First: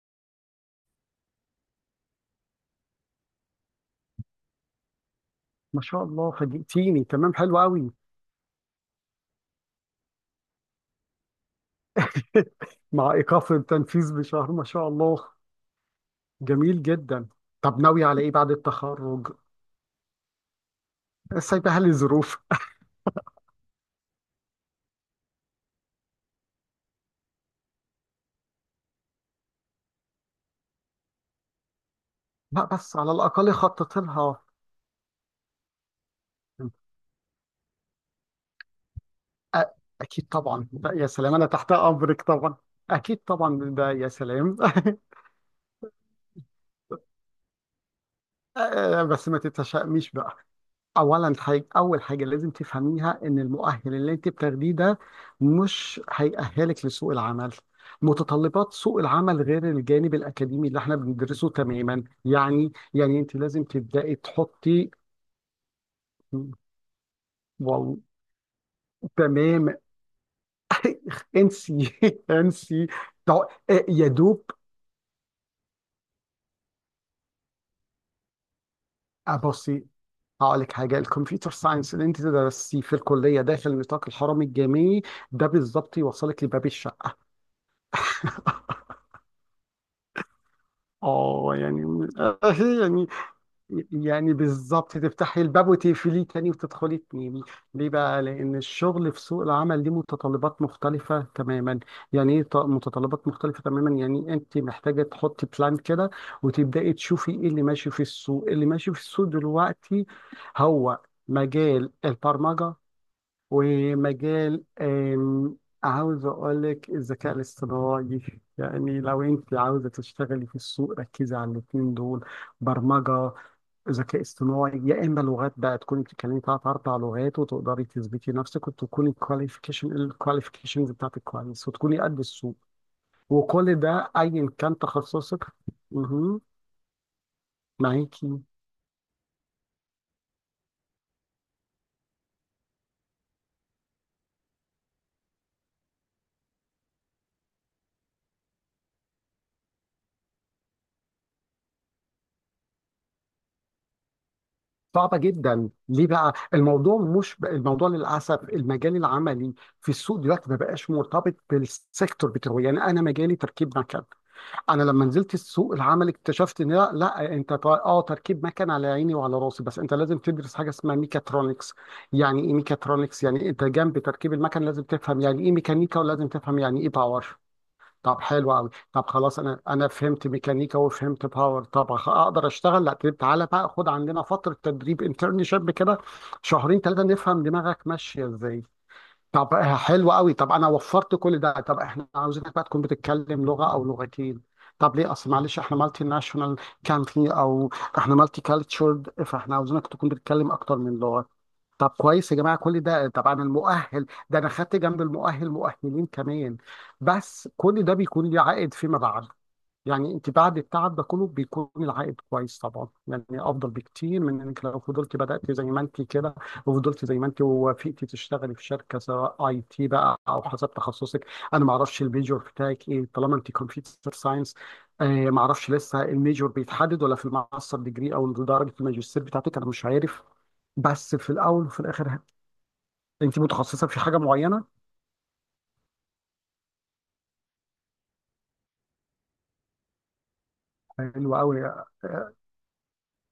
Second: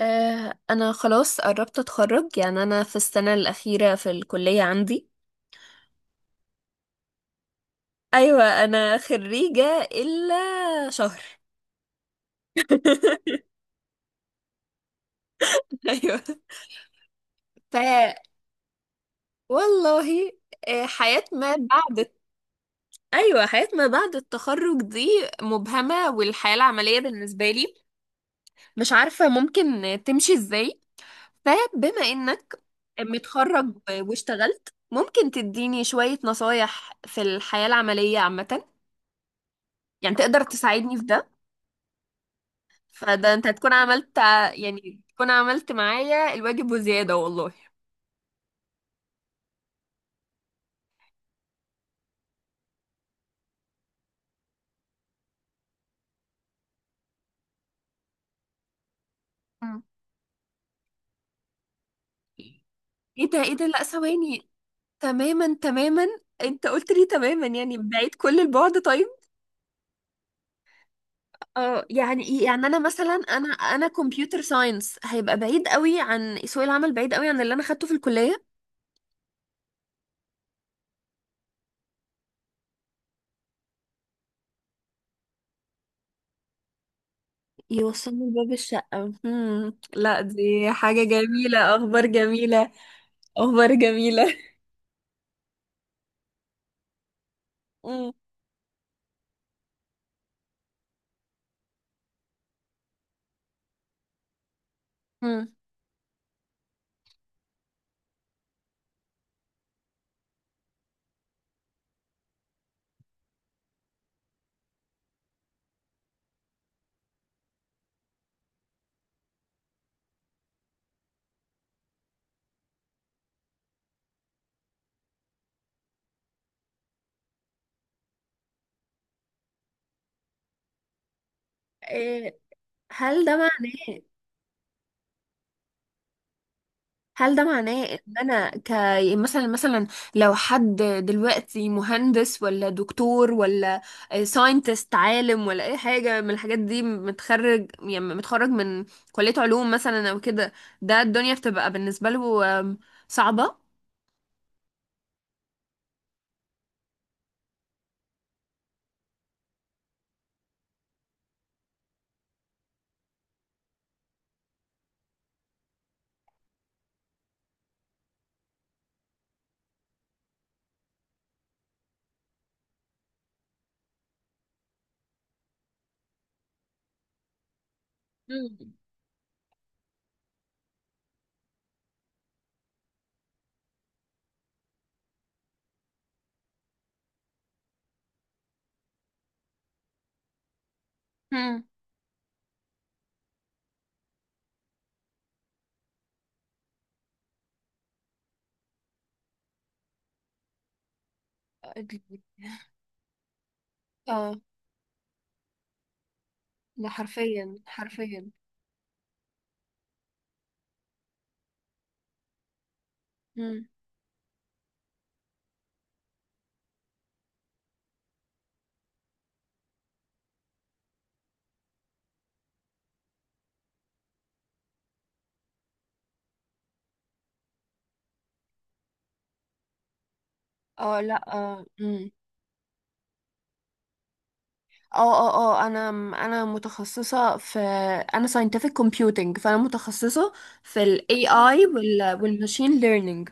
انا خلاص قربت اتخرج، يعني انا في السنة الأخيرة في الكلية عندي. ما شاء الله، فاجئتيني. تمام، حلو قوي. ايوه، انا خريجة الا شهر. مع ايقاف التنفيذ بشهر، ما شاء الله. ايوه. جميل جدا. ف طب ناوي على ايه بعد التخرج؟ والله. آه، حياة ما سايبها بعد لظروف. ايوه، حياة ما بعد التخرج دي مبهمة، والحياة العملية بالنسبة لي مش عارفة ممكن تمشي ازاي. فبما انك لا، بس على الاقل متخرج خطط لها. واشتغلت، ممكن تديني شوية نصايح في الحياة العملية عامة؟ أ- يعني اكيد تقدر طبعا، لا تساعدني في يا ده؟ سلام، انا تحت امرك طبعا. اكيد فده انت طبعا هتكون ده، يا عملت سلام. يعني تكون عملت معايا الواجب وزيادة والله. بس ما تتشائميش بقى. اول حاجه لازم تفهميها ان المؤهل اللي انت بتاخديه ده مش هيأهلك لسوق العمل. متطلبات سوق العمل غير مم. الجانب الاكاديمي اللي احنا بندرسه تماما. يعني ايه انت ده، ايه لازم ده، لا تبداي ثواني. تحطي. تماما تماما. انت قلت لي تماما، يعني واو، بعيد كل البعد. طيب. تمام. انسي. اه، يعني ايه، يعني انا انسي. مثلا، طو- انا يا كمبيوتر دوب ساينس هيبقى بعيد قوي عن سوق العمل، بعيد قوي عن اللي انا خدته في الكلية. ابصي. هقول لك حاجه، الكمبيوتر ساينس اللي انت درستيه في الكليه داخل نطاق الحرم الجامعي، ده بالظبط يوصلك لباب الشقه. يوصلني لباب الشقة. مم. لا، دي حاجة اه جميلة، يعني. اخبار جميلة. يعني، اخبار يعني جميلة. بالظبط تفتحي الباب وتقفليه تاني وتدخلي تنامي. ليه مم. بقى؟ لان الشغل في سوق العمل ليه متطلبات مختلفه تماما. يعني ايه متطلبات مختلفه تماما؟ يعني انت محتاجه تحطي مم. بلان كده وتبداي تشوفي ايه اللي ماشي في السوق. اللي ماشي في السوق دلوقتي هو مجال البرمجه ومجال، عاوز اقول لك الذكاء الاصطناعي. يعني لو انت عاوزه تشتغلي في السوق، ركزي على الاثنين دول: برمجه، ذكاء اصطناعي. يا اما لغات بقى، تكوني بتتكلمي ثلاث اربع لغات وتقدري تثبتي نفسك وتكوني الكواليفيكيشنز بتاعتك كويس وتكوني قد إيه. السوق. هل ده وكل معناه ده ايا كان تخصصك مهم. هل ده معناه ان معاكي؟ انا يعني مثلا مثلا، لو حد دلوقتي مهندس ولا دكتور ولا ساينتست عالم ولا اي حاجه من الحاجات دي، متخرج يعني متخرج من كليه علوم مثلا او كده، ده الدنيا بتبقى بالنسبه له صعبه؟ صعبة جدا. ليه بقى؟ الموضوع مش، الموضوع للأسف المجال العملي في السوق دلوقتي ما بقاش مرتبط بالسيكتور بتاعه. يعني أنا مجالي تركيب مكن، انا لما نزلت السوق العمل اكتشفت ان لا, لا، اه، تركيب مكن على عيني وعلى راسي، بس انت لازم تدرس حاجه اسمها ميكاترونكس. يعني ايه ميكاترونكس؟ يعني انت جنب تركيب المكن لازم تفهم يعني ايه ميكانيكا، ولازم تفهم يعني ايه باور. طب حلو قوي، مم. طب خلاص، انا فهمت ميكانيكا وفهمت باور، طب اقدر اشتغل؟ لا، طيب تعالى بقى خد عندنا فتره تدريب، انترنشيب كده شهرين ثلاثه نفهم دماغك ماشيه ازاي. طب، حلو قوي. طب انا وفرت كل ده، مم. طب احنا عاوزينك بقى تكون بتتكلم لغه او لغتين. طب ليه؟ اصل معلش احنا مالتي ناشونال كانتري، او احنا مالتي كالتشرد، فاحنا عاوزينك تكون بتتكلم اكتر من لغه. طب أدري. كويس يا جماعه، كل ده طبعا. المؤهل اه، ده انا خدت جنب المؤهل مؤهلين كمان. ده بس حرفيا كل ده حرفيا. بيكون ليه عائد فيما بعد. يعني انت بعد التعب ده كله بيكون العائد كويس طبعا، يعني مم. افضل بكتير من انك لو فضلت بدات زي ما انت كده وفضلت زي ما انت ووافقتي تشتغلي في شركه، سواء اي تي بقى او حسب تخصصك. انا ما اعرفش الميجور بتاعك ايه، طالما انت كمبيوتر ساينس ما اعرفش لسه الميجور بيتحدد ولا في الماستر ديجري او درجه الماجستير بتاعتك، انا مش عارف. اه، بس لا، في اه. الاول وفي مم. الاخر انت متخصصه في حاجه معينه. اه اه اه، انا متخصصه في انا scientific computing، فانا متخصصه في ال حلو قوي، AI وال machine learning.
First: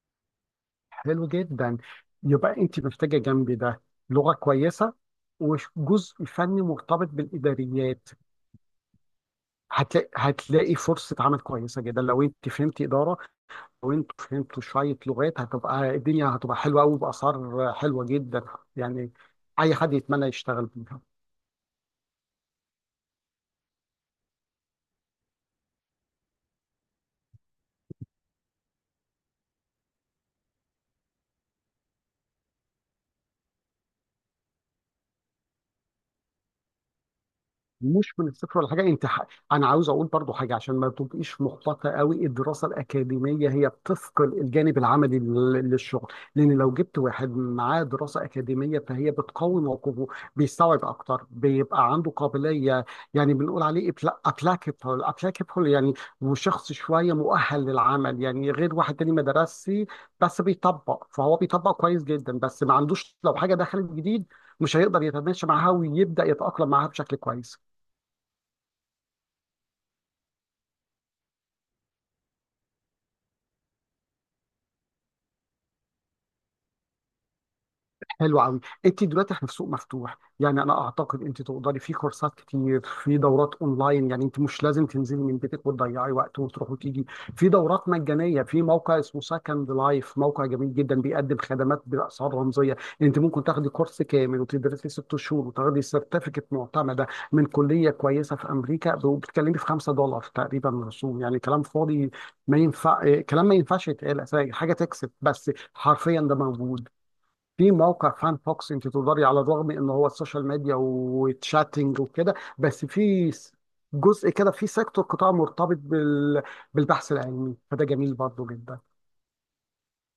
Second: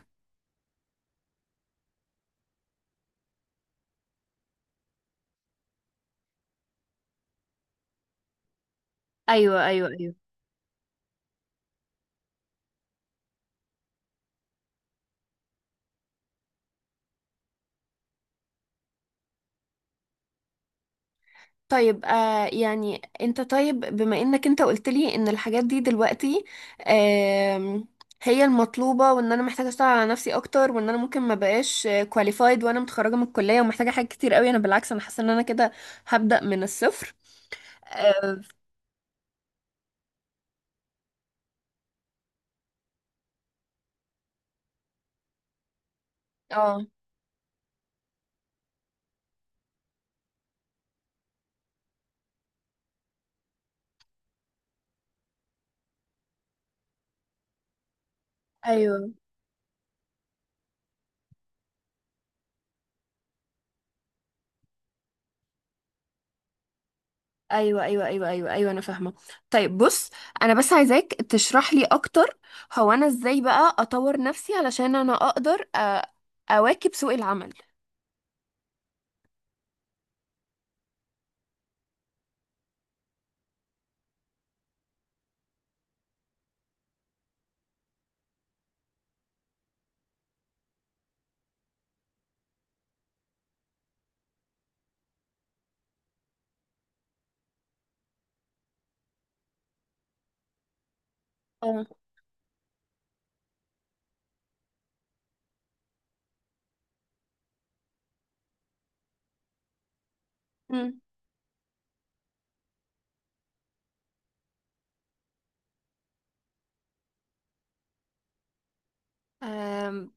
حلو جدا. يبقى انت محتاجه جنبي ده لغه كويسه وجزء فني مرتبط بالاداريات. ايوه ايوه هتلاقي، ايوه. هتلاقي فرصه عمل كويسه جدا لو انت فهمت اداره، لو انت فهمت شويه لغات هتبقى الدنيا، هتبقى حلوه قوي، باسعار حلوه جدا، يعني اي حد يتمنى يشتغل بيها. طيب، يعني انت، طيب بما انك انت قلت لي ان الحاجات دي دلوقتي آم، هي المطلوبة، وان انا محتاجة اشتغل على نفسي اكتر، وان انا ممكن ما بقاش كواليفايد وانا متخرجة من الكلية، ومحتاجة حاجات كتير قوي. انا بالعكس انا حاسة ان انا كده هبدأ من الصفر. مش من اه. الصفر ولا حاجه، انا عاوز اقول برضو حاجه عشان ما تبقيش محبطه قوي. الدراسه الاكاديميه هي بتثقل الجانب العملي للشغل، لان لو آه، جبت واحد معاه دراسه اكاديميه فهي بتقوي موقفه، بيستوعب اكتر، بيبقى عنده قابليه، يعني بنقول عليه ابلاكابل، ابلاكابل يعني، وشخص شويه مؤهل للعمل، يعني غير واحد ايوه تاني ما درسش، بس بيطبق، فهو بيطبق كويس جدا بس ما عندوش، لو حاجه دخلت جديد مش هيقدر يتماشى معاها ويبدأ يتأقلم معاها بشكل كويس. ايوه ايوه ايوه ايوه ايوه، انا فاهمه. طيب بص، انا بس عايزاك تشرح لي اكتر. هو انا ازاي بقى اطور نفسي علشان انا اقدر اواكب سوق العمل؟ حلو قوي. انت دلوقتي، احنا في سوق مفتوح، يعني انا اعتقد انت تقدري في كورسات كتير، في دورات اونلاين، يعني انت مش لازم تنزلي من بيتك وتضيعي وقت وتروحي وتيجي. في دورات مجانيه، في موقع اسمه سكند لايف، موقع جميل جدا، بيقدم خدمات باسعار رمزيه. انت ممكن تاخدي كورس كامل وتدرسي ست شهور وتاخدي سيرتيفيكت معتمده من كليه كويسه في امريكا، وبتتكلمي في $5 تقريبا رسوم. يعني كلام اه. فاضي، ما ينفع كلام، ما ينفعش يتقال أساساً، حاجه تكسب، بس حرفيا ده موجود. في موقع فان فوكس، انت تقدري على الرغم ان هو السوشيال ميديا مم. وتشاتنج وكده، بس جزء كده، في سيكتور قطاع مرتبط بالبحث العلمي، فده جميل برضه جدا. أم،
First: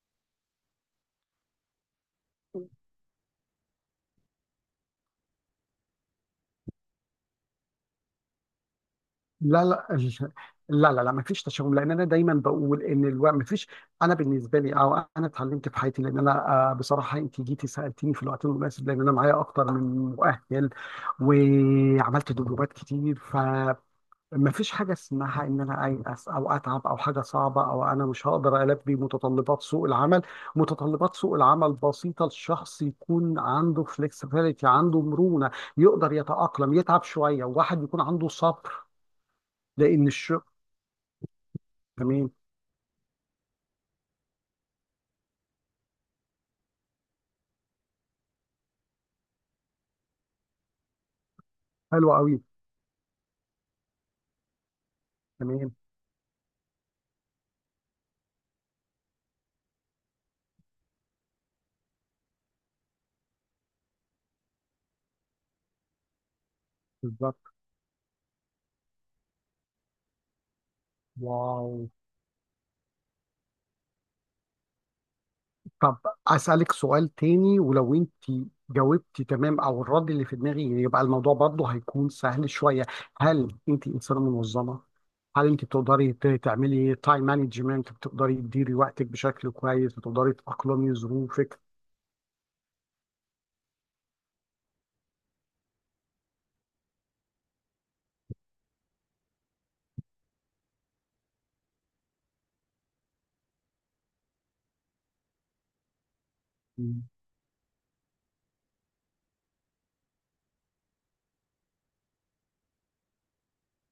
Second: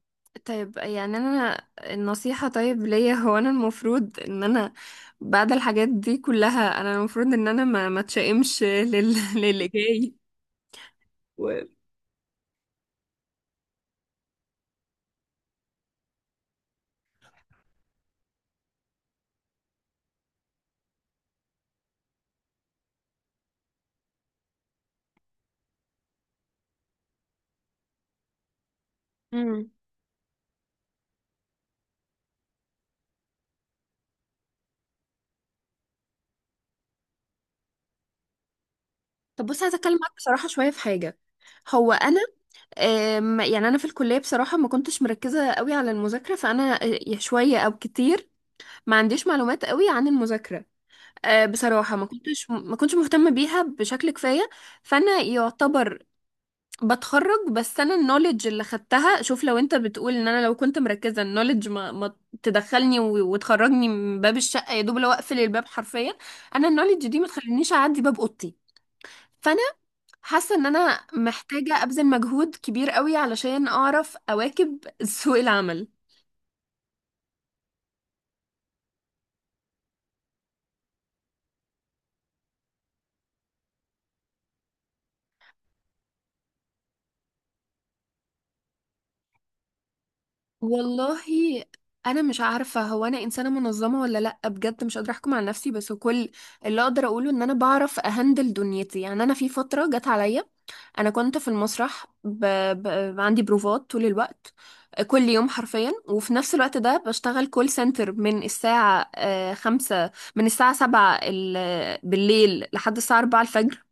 طيب، يعني انا النصيحة، طيب ليا هو انا المفروض ان انا بعد الحاجات دي كلها، انا المفروض ان انا ما اتشائمش لا للي لا. جاي. لا لا لا، ما فيش و... تشاؤم، لان انا دايما بقول ان الوقت ما فيش. انا بالنسبه لي، او انا اتعلمت في حياتي، لان انا، بصراحه انت جيتي سالتيني في الوقت المناسب، لان انا معايا اكتر من مؤهل، وعملت دبلومات كتير، مفيش حاجة اسمها إن أنا أيأس أو أتعب أو حاجة صعبة أو أنا مش هقدر ألبي متطلبات مم. سوق العمل، متطلبات سوق العمل بسيطة، الشخص يكون عنده فليكسبيليتي، عنده مرونة، يقدر يتأقلم، يتعب شوية، وواحد يكون عنده صبر طب بص، عايزة اتكلم لأن معاك الشغل، بصراحة شوية في حاجة. هو انا تمام، يعني انا في الكليه بصراحه ما كنتش مركزه قوي على المذاكره، فانا شويه او كتير ما عنديش معلومات قوي عن المذاكره. بصراحه ما حلو قوي، كنتش ما كنتش مهتمه بيها بشكل كفايه. فانا تمام، يعتبر بتخرج، بس انا النوليدج اللي خدتها، شوف لو انت بتقول ان انا لو كنت مركزه، النوليدج ما تدخلني وتخرجني من باب الشقه، يا دوب لو اقفل الباب حرفيا. انا النوليدج دي ما بالظبط، تخلينيش اعدي باب اوضتي. فانا حاسة ان انا واو. محتاجة ابذل مجهود كبير قوي علشان اعرف اواكب سوق العمل. طب أسألك سؤال تاني، ولو أنت جاوبتي تمام أو الرد اللي في دماغي يبقى الموضوع برضه هيكون سهل شوية. هل أنت إنسانة منظمة؟ هل انت بتقدري تعملي تايم مانجمنت؟ بتقدري تديري وقتك بشكل كويس؟ بتقدري تأقلمي والله ظروفك؟ انا مش عارفة، هو انا انسانة منظمة ولا لا؟ بجد مش قادرة احكم على نفسي، بس كل اللي اقدر اقوله ان انا بعرف اهندل دنيتي. يعني انا في فترة جت عليا انا كنت في المسرح عندي بروفات طول الوقت، كل يوم حرفيا، وفي نفس الوقت ده مم. بشتغل كول سنتر من الساعة آه، خمسة من الساعة 7 بالليل لحد الساعة 4 الفجر.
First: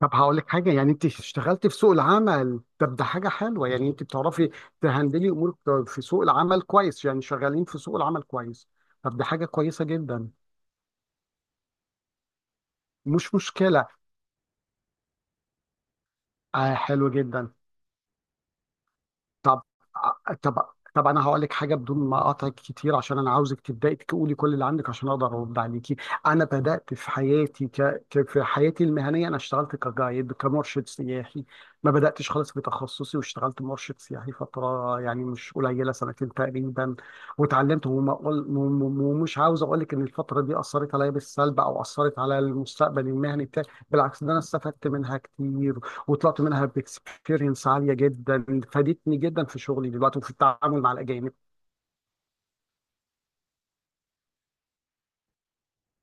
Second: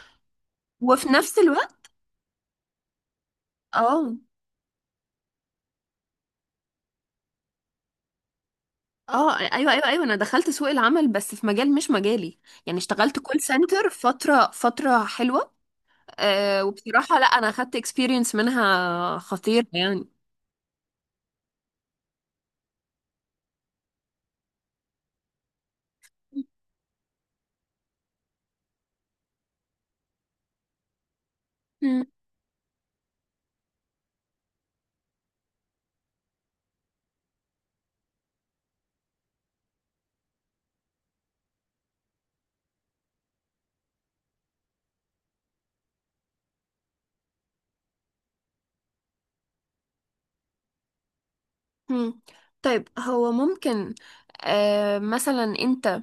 طب هقول لك حاجه، يعني انت وفي نفس اشتغلت الوقت. في سوق العمل، طب ده حاجه حلوه، يعني انت اه بتعرفي تهندلي امورك في سوق العمل كويس، يعني شغالين في سوق العمل كويس، طب ده اه حاجه ايوه ايوه كويسه ايوه، انا جدا. دخلت سوق العمل بس في مجال مش مجالي، يعني اشتغلت مش كول مشكله. سنتر فتره حلوه. آه، حلو وبصراحه لا، انا جدا. اخدت اكسبيرينس منها طب خطير يعني. طب طب انا هقول لك حاجه بدون ما اقاطعك كتير، عشان انا عاوزك تبداي تقولي كل اللي عندك عشان اقدر ارد عليكي. انا بدات في حياتي في حياتي المهنيه انا اشتغلت كجايد، كمرشد سياحي. ما مم. بداتش خالص في تخصصي، واشتغلت مرشد سياحي فتره يعني مش قليله، سنتين تقريبا، واتعلمت، وما أقول... وم- وم- ومش عاوز اقول لك ان الفتره دي اثرت عليا بالسلب او اثرت على المستقبل المهني بتاعي، بالعكس ده انا استفدت منها كتير، وطلعت منها باكسبيرينس عاليه جدا، فادتني جدا في شغلي دلوقتي وفي التعامل مع الاجانب. مم. طيب، هو ممكن مثلا انت،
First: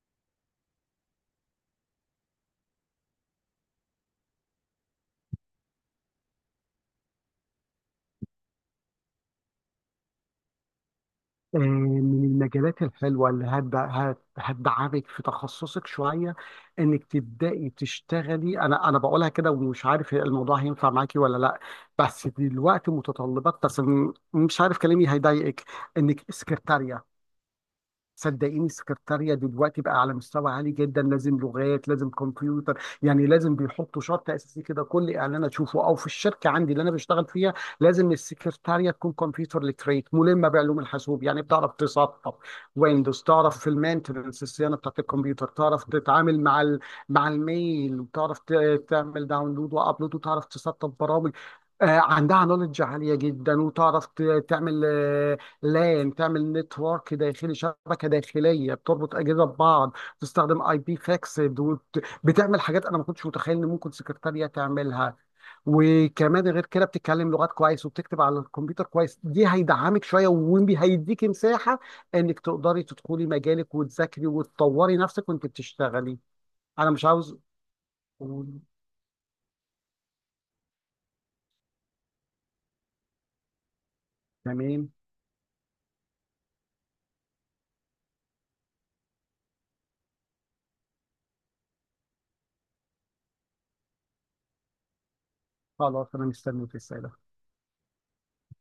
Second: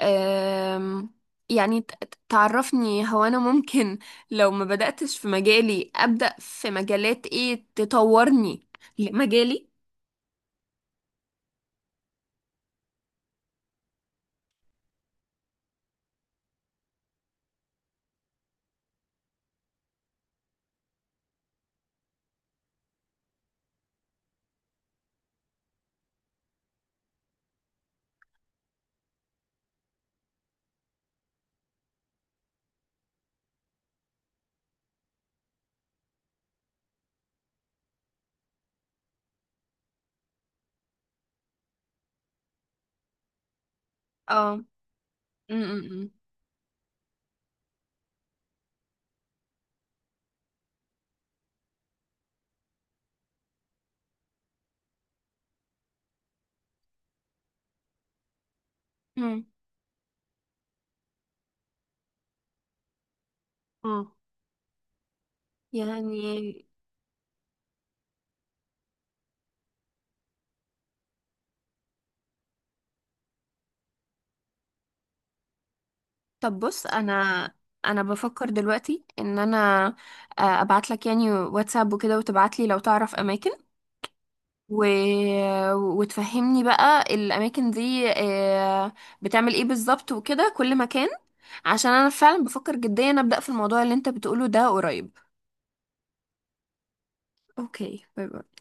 أه يعني تعرفني هو انا ممكن لو ما بدأتش في مجالي، أبدأ في مجالات ايه تطورني لمجالي؟ آه، من المجالات الحلوه اللي هتدعمك في تخصصك شويه انك تبداي تشتغلي، انا بقولها كده ومش عارف الموضوع هينفع معاكي ولا لا، بس دلوقتي متطلبات، بس مش عارف كلامي هيضايقك، انك سكرتاريه. صدقيني السكرتارية دلوقتي بقى على مستوى عالي جدا، لازم لغات، لازم كمبيوتر، يعني لازم، بيحطوا شرط اساسي كده كل اعلان اشوفه او في الشركه عندي اللي انا بشتغل فيها، لازم السكرتارية تكون كمبيوتر ليتريت، ملمه بعلوم الحاسوب، يعني بتعرف تسطب ويندوز، تعرف في المينتنس، اه. الصيانه بتاعت الكمبيوتر، مم، تعرف مم، تتعامل مع الميل، وتعرف تعمل داونلود وابلود، وتعرف تسطب برامج، آه، عندها نولج عالية جدا، وتعرف تعمل، لان تعمل نتورك داخلي، شبكه داخليه بتربط مم. اجهزه ببعض، تستخدم اي بي فاكسد، بتعمل حاجات انا ما كنتش متخيل ان ممكن مم. سكرتاريه تعملها، وكمان يعني غير كده بتتكلم لغات كويس وبتكتب على الكمبيوتر كويس، دي هيدعمك شويه وهيديكي مساحه انك تقدري تدخلي مجالك وتذاكري وتطوري نفسك وانت بتشتغلي. طب بص، انا مش عاوز، انا بفكر دلوقتي ان انا ابعت لك يعني واتساب وكده، وتبعت لي لو تعرف اماكن و... تمام، وتفهمني بقى الاماكن دي بتعمل ايه بالظبط وكده كل مكان. عشان انا فعلا بفكر جديا ابدا في الموضوع اللي انت بتقوله ده قريب. خلاص انا مستنيك، السلام. اوكي، باي باي.